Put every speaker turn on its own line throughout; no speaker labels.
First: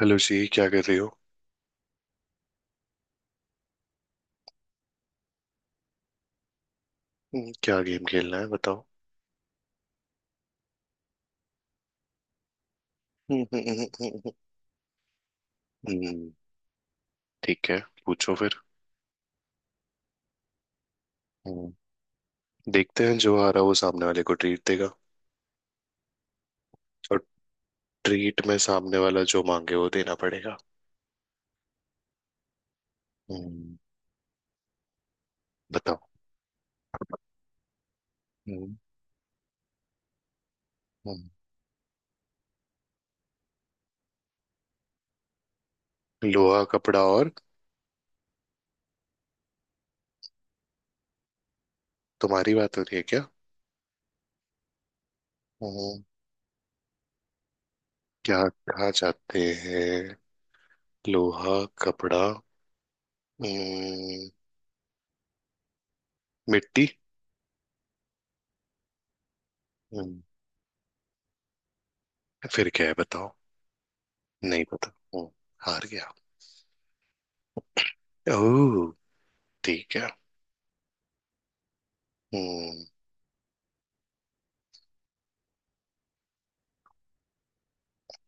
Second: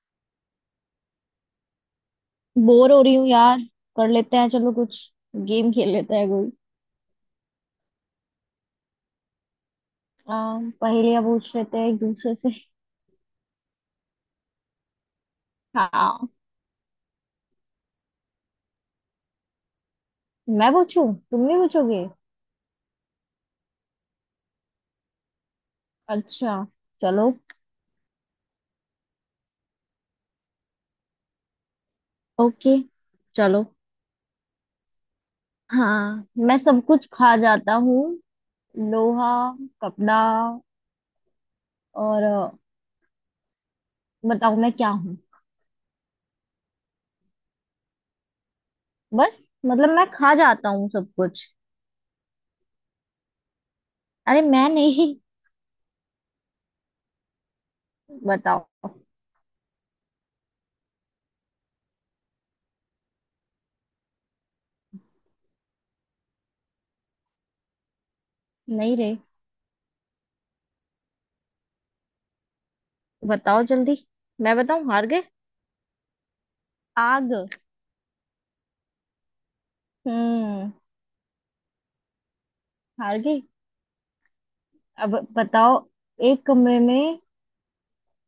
Hello जी, क्या कर रही हो?
बोर हो रही हूँ यार। कर लेते हैं चलो कुछ। गेम खेल लेते हैं कोई।
हम्म। क्या गेम खेलना है, बताओ?
पहेलियां पूछ लेते हैं एक दूसरे से।
हम्म।
हाँ,
ठीक है। पूछो फिर।
मैं पूछूं तुम भी
हम्म।
पूछोगे।
देखते हैं, जो आ रहा है वो सामने वाले को ट्रीट देगा।
अच्छा,
और
चलो।
ट्रीट में सामने वाला जो मांगे वो देना पड़ेगा।
ओके, चलो।
हम्म। बताओ।
हाँ, मैं सब कुछ खा जाता हूँ।
हम्म।
लोहा, कपड़ा
हम्म।
और बताओ मैं क्या हूँ।
लोहा, कपड़ा और?
बस मतलब मैं खा जाता हूँ सब कुछ।
तुम्हारी बात हो रही है क्या?
अरे, मैं नहीं।
हम्म। क्या?
बताओ।
खा जाते हैं लोहा, कपड़ा, हम्म, मिट्टी?
नहीं रे।
हम्म। फिर क्या है, बताओ?
बताओ जल्दी। मैं
नहीं
बताऊं,
पता।
हार गए?
हम्म। हार गया।
आग।
ओह, ठीक है।
हम्म।
हम्म।
हार गई। अब बताओ, एक कमरे में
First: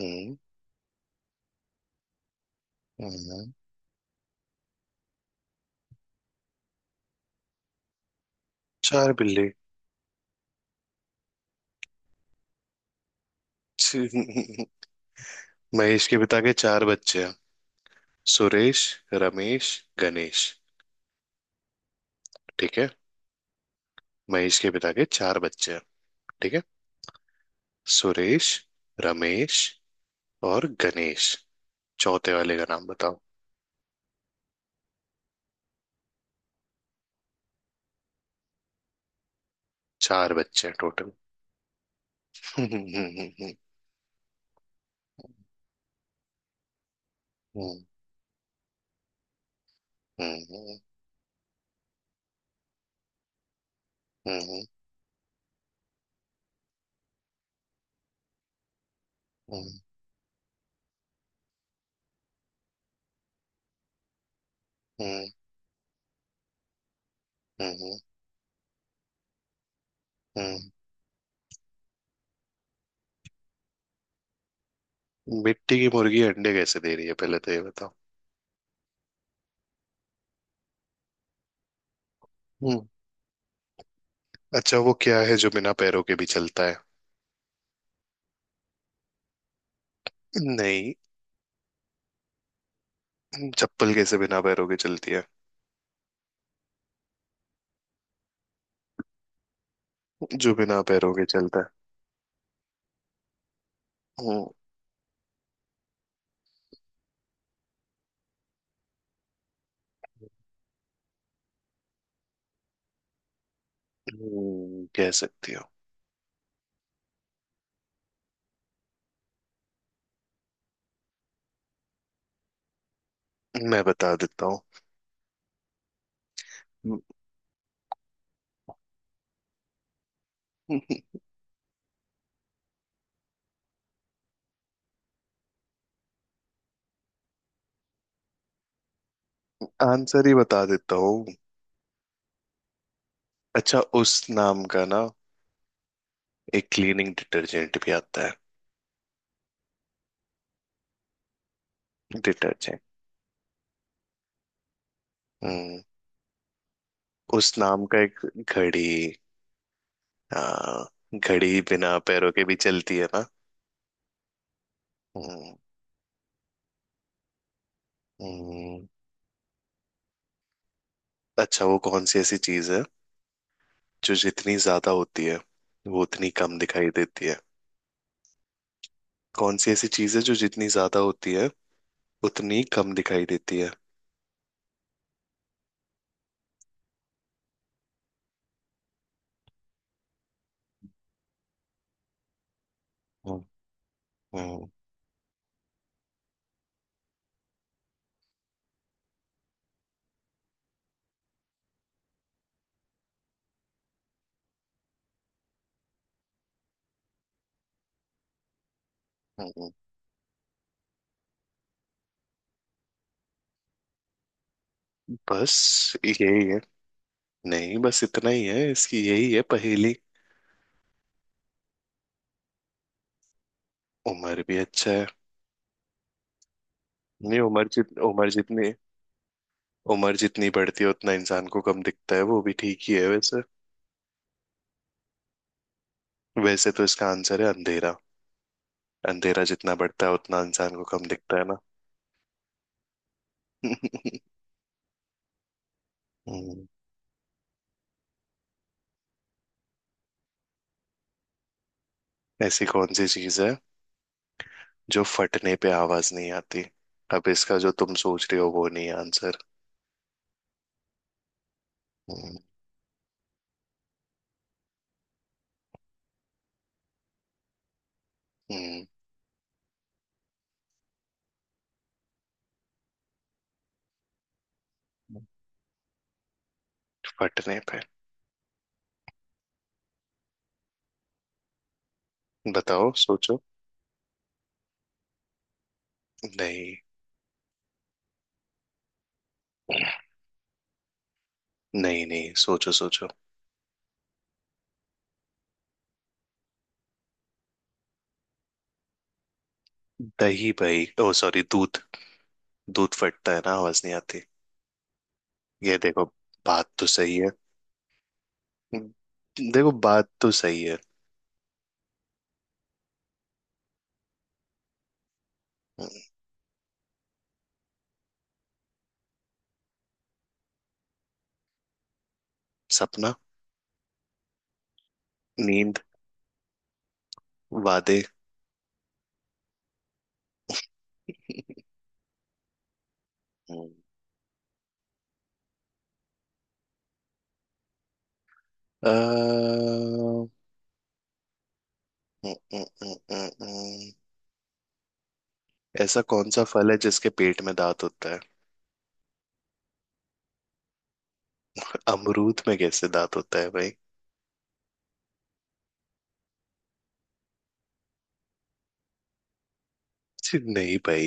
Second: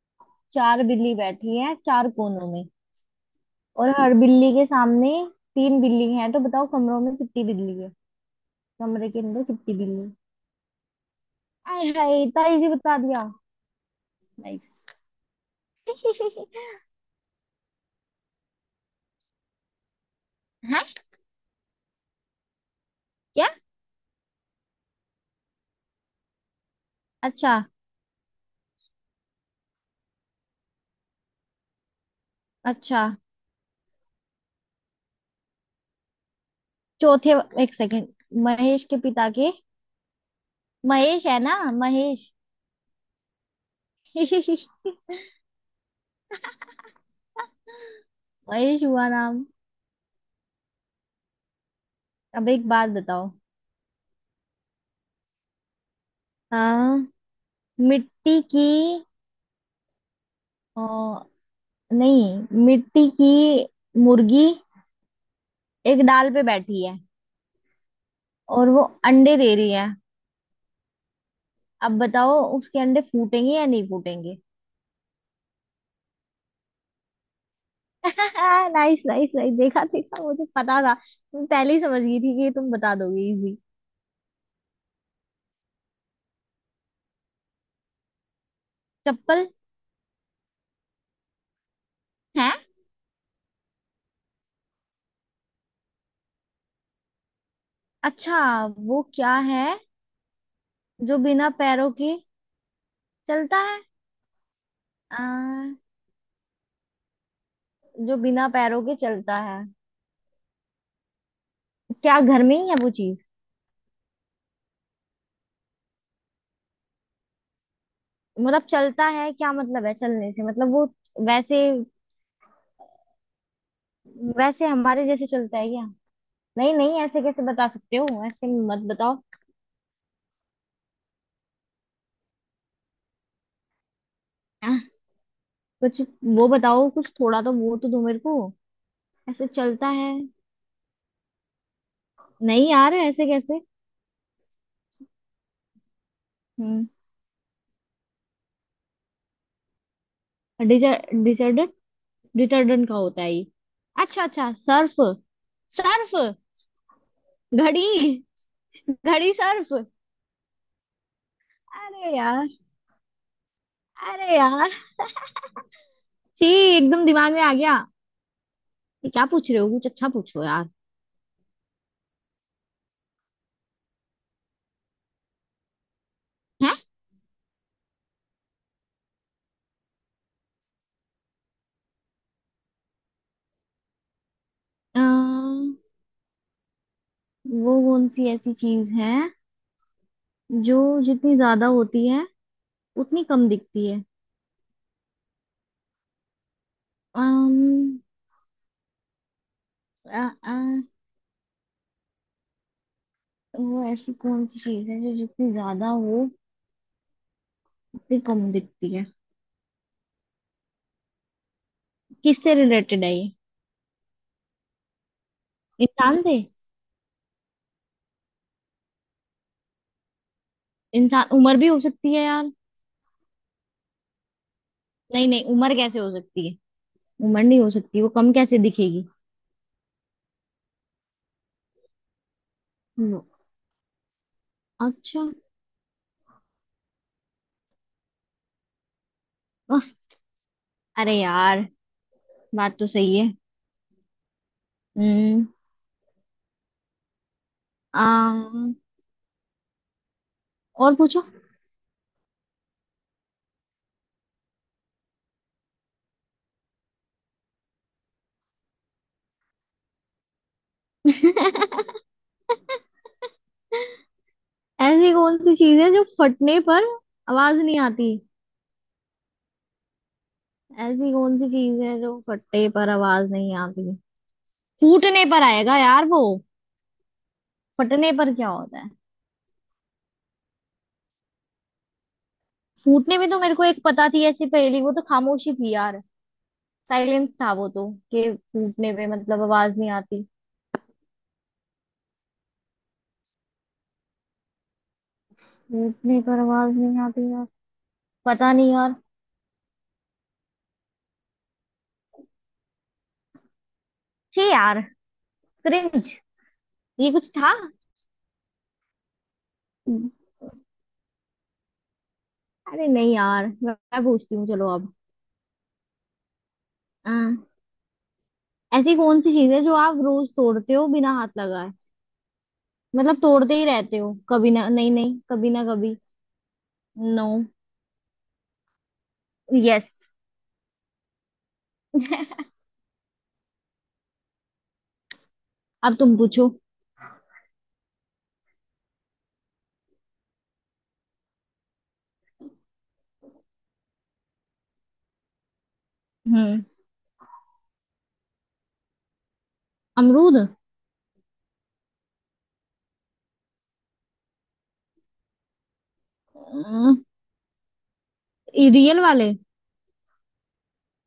हम्म।
चार बिल्ली बैठी है चार कोनों में,
हम्म।
और हर बिल्ली के सामने तीन बिल्ली हैं, तो बताओ कमरों में कितनी बिल्ली है? कमरे
चार
के अंदर
बिल्ली।
कितनी बिल्ली है? आय हाय, इतना इजी बता दिया।
छी-
नाइस।
महेश के पिता के चार बच्चे हैं। सुरेश, रमेश, गणेश।
है?
ठीक है।
क्या?
महेश के पिता के चार बच्चे हैं। ठीक है।
अच्छा।
सुरेश, रमेश और गणेश। चौथे वाले का नाम
अच्छा,
बताओ।
चौथे। एक सेकेंड। महेश के पिता के।
चार बच्चे हैं टोटल।
महेश है ना, महेश। महेश हुआ नाम। अब एक बात बताओ। हाँ। मिट्टी की अ, नहीं, मिट्टी की मुर्गी एक डाल पे बैठी है, और वो अंडे दे रही है। अब बताओ उसके अंडे फूटेंगे या नहीं फूटेंगे?
मिट्टी की मुर्गी अंडे कैसे दे रही है, पहले तो ये बताओ।
नाइस नाइस नाइस, देखा देखा, मुझे पता था। मैं पहले ही समझ गई थी कि तुम
हम्म।
बता दोगे इजी।
अच्छा, वो क्या है जो बिना पैरों के भी चलता है?
चप्पल।
नहीं।
है।
चप्पल कैसे बिना पैरों के चलती है?
अच्छा, वो क्या है
जो बिना पैरों
जो
के
बिना
चलता है।
पैरों के चलता है?
हम्म,
आ, जो बिना पैरों के चलता है। क्या घर में ही है वो चीज?
कह सकती हो।
मतलब चलता है, क्या मतलब है चलने से? मतलब वो वैसे,
मैं बता देता हूँ।
वैसे हमारे जैसे चलता है क्या? नहीं नहीं, ऐसे कैसे बता सकते हो? ऐसे मत बताओ। आह, कुछ वो बताओ, कुछ थोड़ा तो वो तो दो मेरे को। ऐसे चलता है।
आंसर ही बता देता हूँ।
नहीं यार, ऐसे कैसे?
अच्छा, उस नाम का ना एक
हम्म।
क्लीनिंग डिटर्जेंट भी आता है।
डिटर्डेंट।
डिटर्जेंट।
डिटर्डेंट का होता है ये? अच्छा अच्छा, सर्फ।
हम्म।
सर्फ।
उस नाम
घड़ी।
का एक। घड़ी।
घड़ी सर्फ।
हाँ। घड़ी बिना
अरे
पैरों के
यार।
भी चलती है ना?
अरे यार।
हम्म।
छी। एकदम दिमाग में आ गया।
हम्म।
ये क्या पूछ रहे हो, कुछ अच्छा पूछो यार।
अच्छा, वो कौन सी ऐसी चीज है जो जितनी ज्यादा होती है वो उतनी कम
है।
दिखाई देती है? कौन सी ऐसी चीज है जो जितनी ज्यादा होती है उतनी कम दिखाई देती है?
वो कौन सी ऐसी चीज है जो जितनी ज्यादा होती है उतनी
हम्म।
कम दिखती है?
हम्म।
अम्म, आ, आ, वो ऐसी कौन सी चीज है जो जितनी ज्यादा हो उतनी कम दिखती है?
हम्म।
किससे रिलेटेड है ये?
बस।
इंसान से।
यही है। नहीं, बस इतना ही है इसकी, यही है पहेली।
इंसान उम्र भी हो सकती है यार।
उम्र भी? अच्छा है।
नहीं नहीं, उम्र कैसे हो सकती है?
नहीं,
उम्र नहीं हो सकती, वो
उम्र
कम कैसे
जितनी।
दिखेगी?
उम्र जितनी बढ़ती है उतना इंसान को कम दिखता है, वो भी ठीक ही है
वो-
वैसे।
अच्छा।
वैसे तो इसका आंसर है अंधेरा। अंधेरा जितना
आह,
बढ़ता है उतना इंसान को कम
अरे
दिखता है ना।
यार, बात तो सही है। हम्म।
हम्म।
अम्म, और पूछो।
ऐसी कौन सी चीज है जो फटने पे आवाज नहीं आती? अब इसका जो तुम सोच रहे हो वो नहीं आंसर। हम्म।
ऐसी कौन सी चीज है जो फटने पर आवाज नहीं आती?
हम्म।
ऐसी कौन सी चीज है जो फटने पर आवाज नहीं आती? फूटने पर आएगा यार वो।
फटने पे।
फटने पर क्या होता है?
बताओ,
फूटने में
सोचो।
तो मेरे को एक पता थी ऐसी पहेली, वो तो खामोशी थी यार।
नहीं।
साइलेंस था वो तो, कि फूटने पे मतलब आवाज नहीं आती।
नहीं, नहीं, सोचो सोचो।
फूटने पर आवाज नहीं आती यार। पता नहीं यार।
दही भाई, ओ सॉरी, दूध। दूध फटता है ना, आवाज नहीं आती।
छे यार।
ये देखो।
क्रिंज।
बात तो
ये
सही
कुछ
है।
था।
हम्म, देखो, बात तो सही है।
अरे नहीं यार, मैं पूछती हूँ चलो अब।
हम्म।
अ, ऐसी कौन सी चीज है जो आप रोज तोड़ते हो बिना हाथ लगाए?
सपना।
मतलब तोड़ते ही रहते हो, कभी ना नहीं नहीं, कभी ना
नींद।
कभी। नो।
वादे।
यस।
हम्म,
अब तुम पूछो।
अ, हम्म, हम्म, हम्म, हम्म, हम्म। ऐसा कौन सा
हम्म।
फल है जिसके पेट में दांत होता है?
अमरूद।
अमरूद में कैसे दांत होता है भाई?
अम, ये रियल वाले।
छी, नहीं भाई।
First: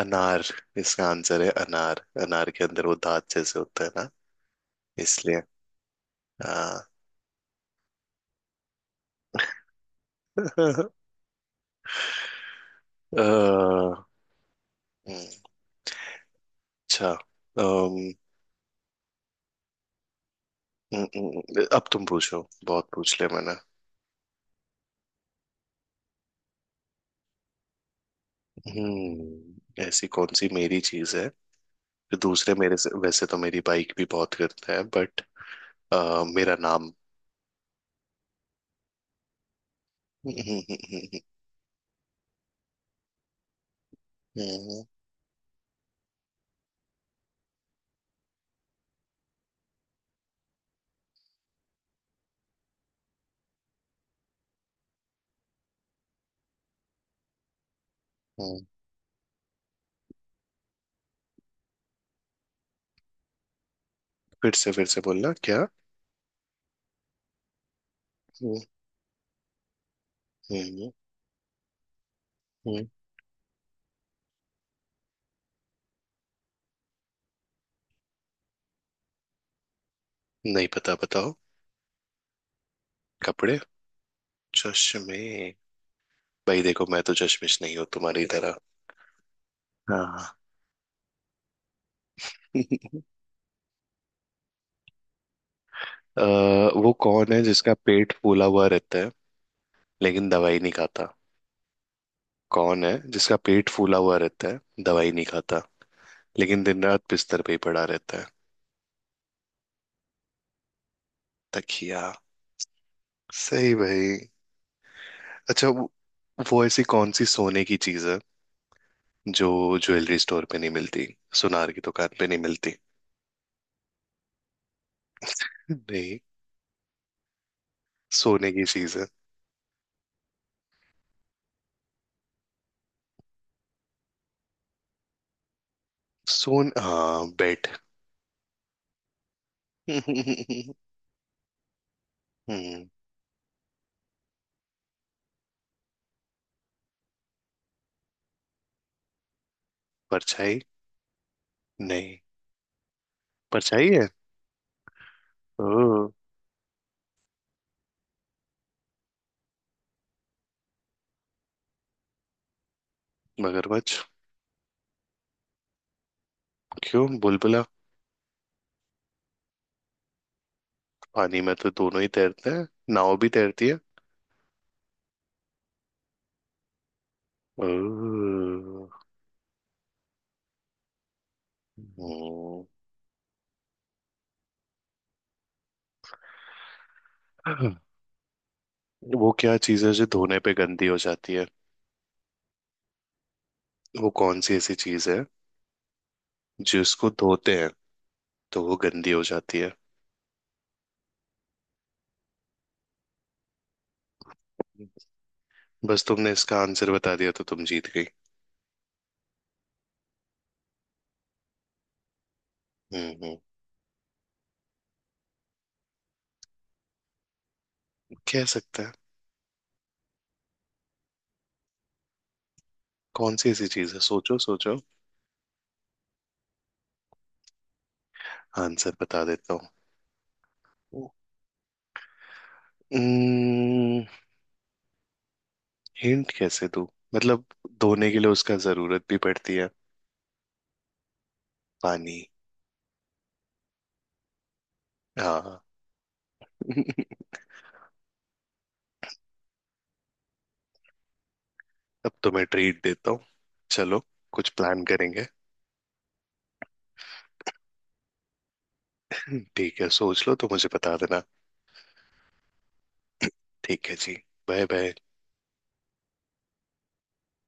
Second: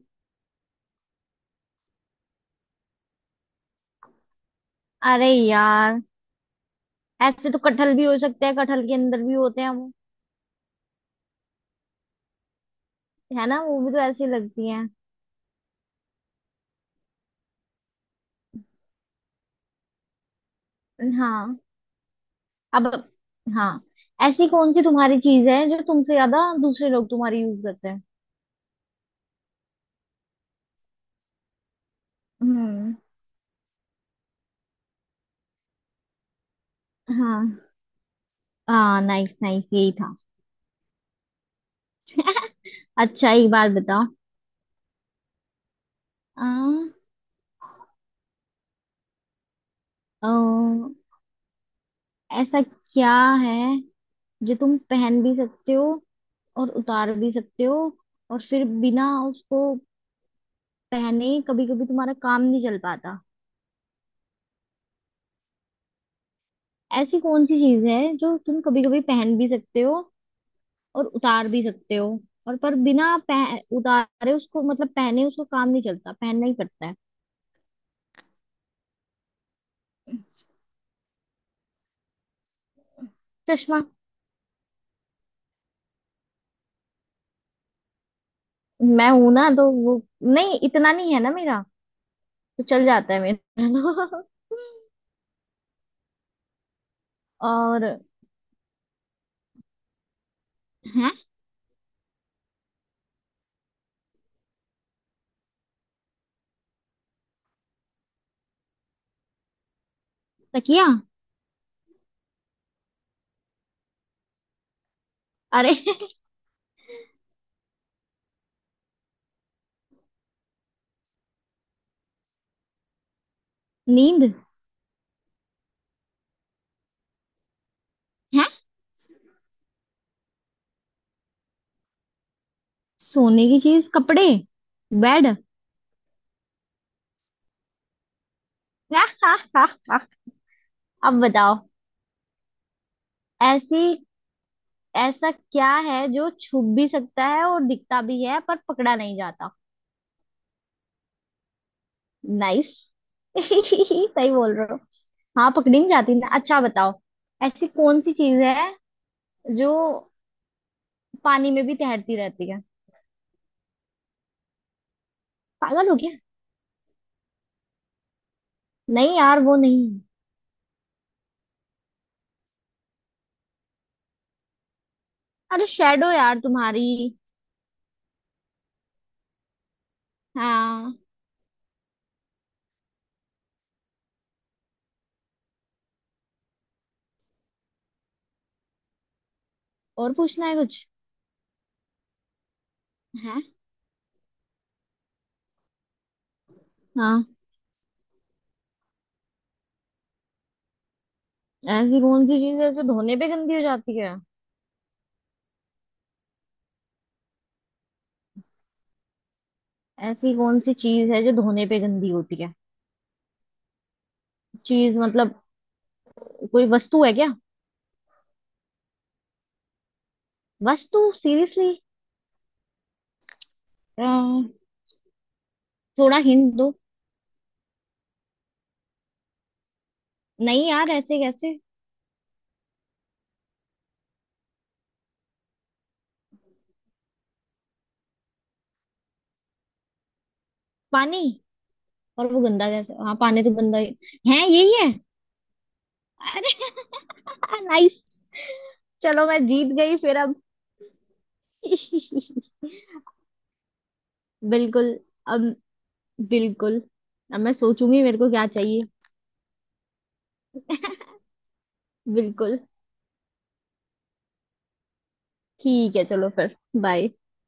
अनार। इसका आंसर है अनार। अनार के अंदर वो दांत जैसे होता है ना।
अरे
इसलिए।
यार,
हाँ।
ऐसे तो कटहल भी हो सकते हैं, कटहल के अंदर भी होते हैं वो।
अ,
है ना, वो भी तो
हम्म,
ऐसी लगती हैं।
अच्छा,
हाँ।
अब तुम पूछो,
अब।
बहुत पूछ लिया मैंने।
हाँ, ऐसी कौन सी तुम्हारी चीज है जो तुमसे ज्यादा दूसरे लोग तुम्हारी यूज करते हैं?
हम्म। ऐसी कौन सी मेरी चीज है जो दूसरे मेरे से?
हम्म।
वैसे तो मेरी बाइक भी बहुत करता है बट। मेरा नाम।
हाँ। हाँ, नाइस नाइस, यही था।
हम्म। हम्म।
अच्छा एक बात बताओ।
हम्म।
आ, आ, ऐसा क्या है जो तुम पहन भी सकते हो और उतार भी सकते हो, और
हम्म।
फिर बिना उसको पहने कभी कभी तुम्हारा काम नहीं चल पाता?
फिर से बोलना, क्या?
ऐसी कौन सी चीज है जो
हम्म।
तुम कभी कभी पहन भी सकते हो
हम्म।
और उतार भी सकते हो, और पर
हम्म।
बिना उतारे उसको, मतलब पहने उसको काम नहीं चलता, पहनना ही पड़ता है।
नहीं पता, बताओ। कपड़े।
चश्मा।
चश्मे। भाई देखो, मैं तो चश्मिश नहीं हूँ तुम्हारी तरह।
मैं हूं ना, तो वो
हाँ।
नहीं, इतना नहीं है ना मेरा, तो चल जाता है मेरा तो।
वो कौन है जिसका
और
पेट फूला हुआ रहता है, लेकिन दवाई नहीं
है।
खाता? कौन है जिसका पेट फूला हुआ रहता है, दवाई नहीं खाता, लेकिन दिन रात बिस्तर पे ही पड़ा रहता है?
तकिया।
तकिया। सही भाई। अच्छा,
अरे।
वो ऐसी कौन सी सोने की चीज है जो ज्वेलरी स्टोर पे नहीं मिलती, सुनार की दुकान पे नहीं मिलती?
नींद।
नहीं।
है
सोने की चीज है।
सोने की चीज, कपड़े, बेड।
सोन हाँ, बेड। हम्म।
अब बताओ, ऐसी ऐसा क्या है जो छुप भी सकता है और दिखता भी है, पर पकड़ा नहीं जाता?
परछाई। नहीं।
नाइस।
परछाई है।
सही बोल रहे हो। हाँ,
ओ।
पकड़ी नहीं जाती ना। अच्छा बताओ, ऐसी कौन सी चीज है जो पानी में भी तैरती रहती है?
मगरमच्छ।
पागल हो गया?
क्यों? बुलबुला।
नहीं यार, वो नहीं।
पानी में तो दोनों ही तैरते हैं। नाव भी तैरती है।
अरे शेडो यार तुम्हारी।
ओ,
हाँ।
हम्म। वो क्या चीज है जो
और
धोने
पूछना
पे
है कुछ?
गंदी हो जाती है?
है।
वो कौन सी ऐसी चीज है जिसको
हाँ,
धोते हैं तो वो गंदी हो जाती है?
ऐसी कौन सी चीज है जो धोने पे गंदी हो जाती है?
बस, तुमने इसका आंसर बता दिया तो तुम जीत गई।
ऐसी कौन सी चीज है जो धोने पे गंदी होती है?
हम्म। हम्म।
चीज मतलब, कोई वस्तु है क्या?
कह सकते हैं।
बस तू सीरियसली?
कौन सी ऐसी चीज है, सोचो सोचो।
थोड़ा हिंट दो।
आंसर बता देता हूँ।
नहीं यार, ऐसे कैसे?
हम्म। हिंट कैसे दूं? मतलब, धोने के लिए उसका जरूरत भी पड़ती है।
पानी।
पानी।
और वो गंदा कैसे? हाँ, पानी तो गंदा ही है, यही है।
हाँ।
अरे। नाइस। चलो मैं जीत गई फिर अब।
अब तो मैं ट्रीट देता हूँ। चलो, कुछ प्लान
बिल्कुल।
करेंगे।
अब, बिल्कुल। अब मैं सोचूंगी मेरे को क्या चाहिए।
ठीक है, सोच लो तो मुझे बता देना।
बिल्कुल।
ठीक है जी। Bye bye.
ठीक है चलो फिर। बाय।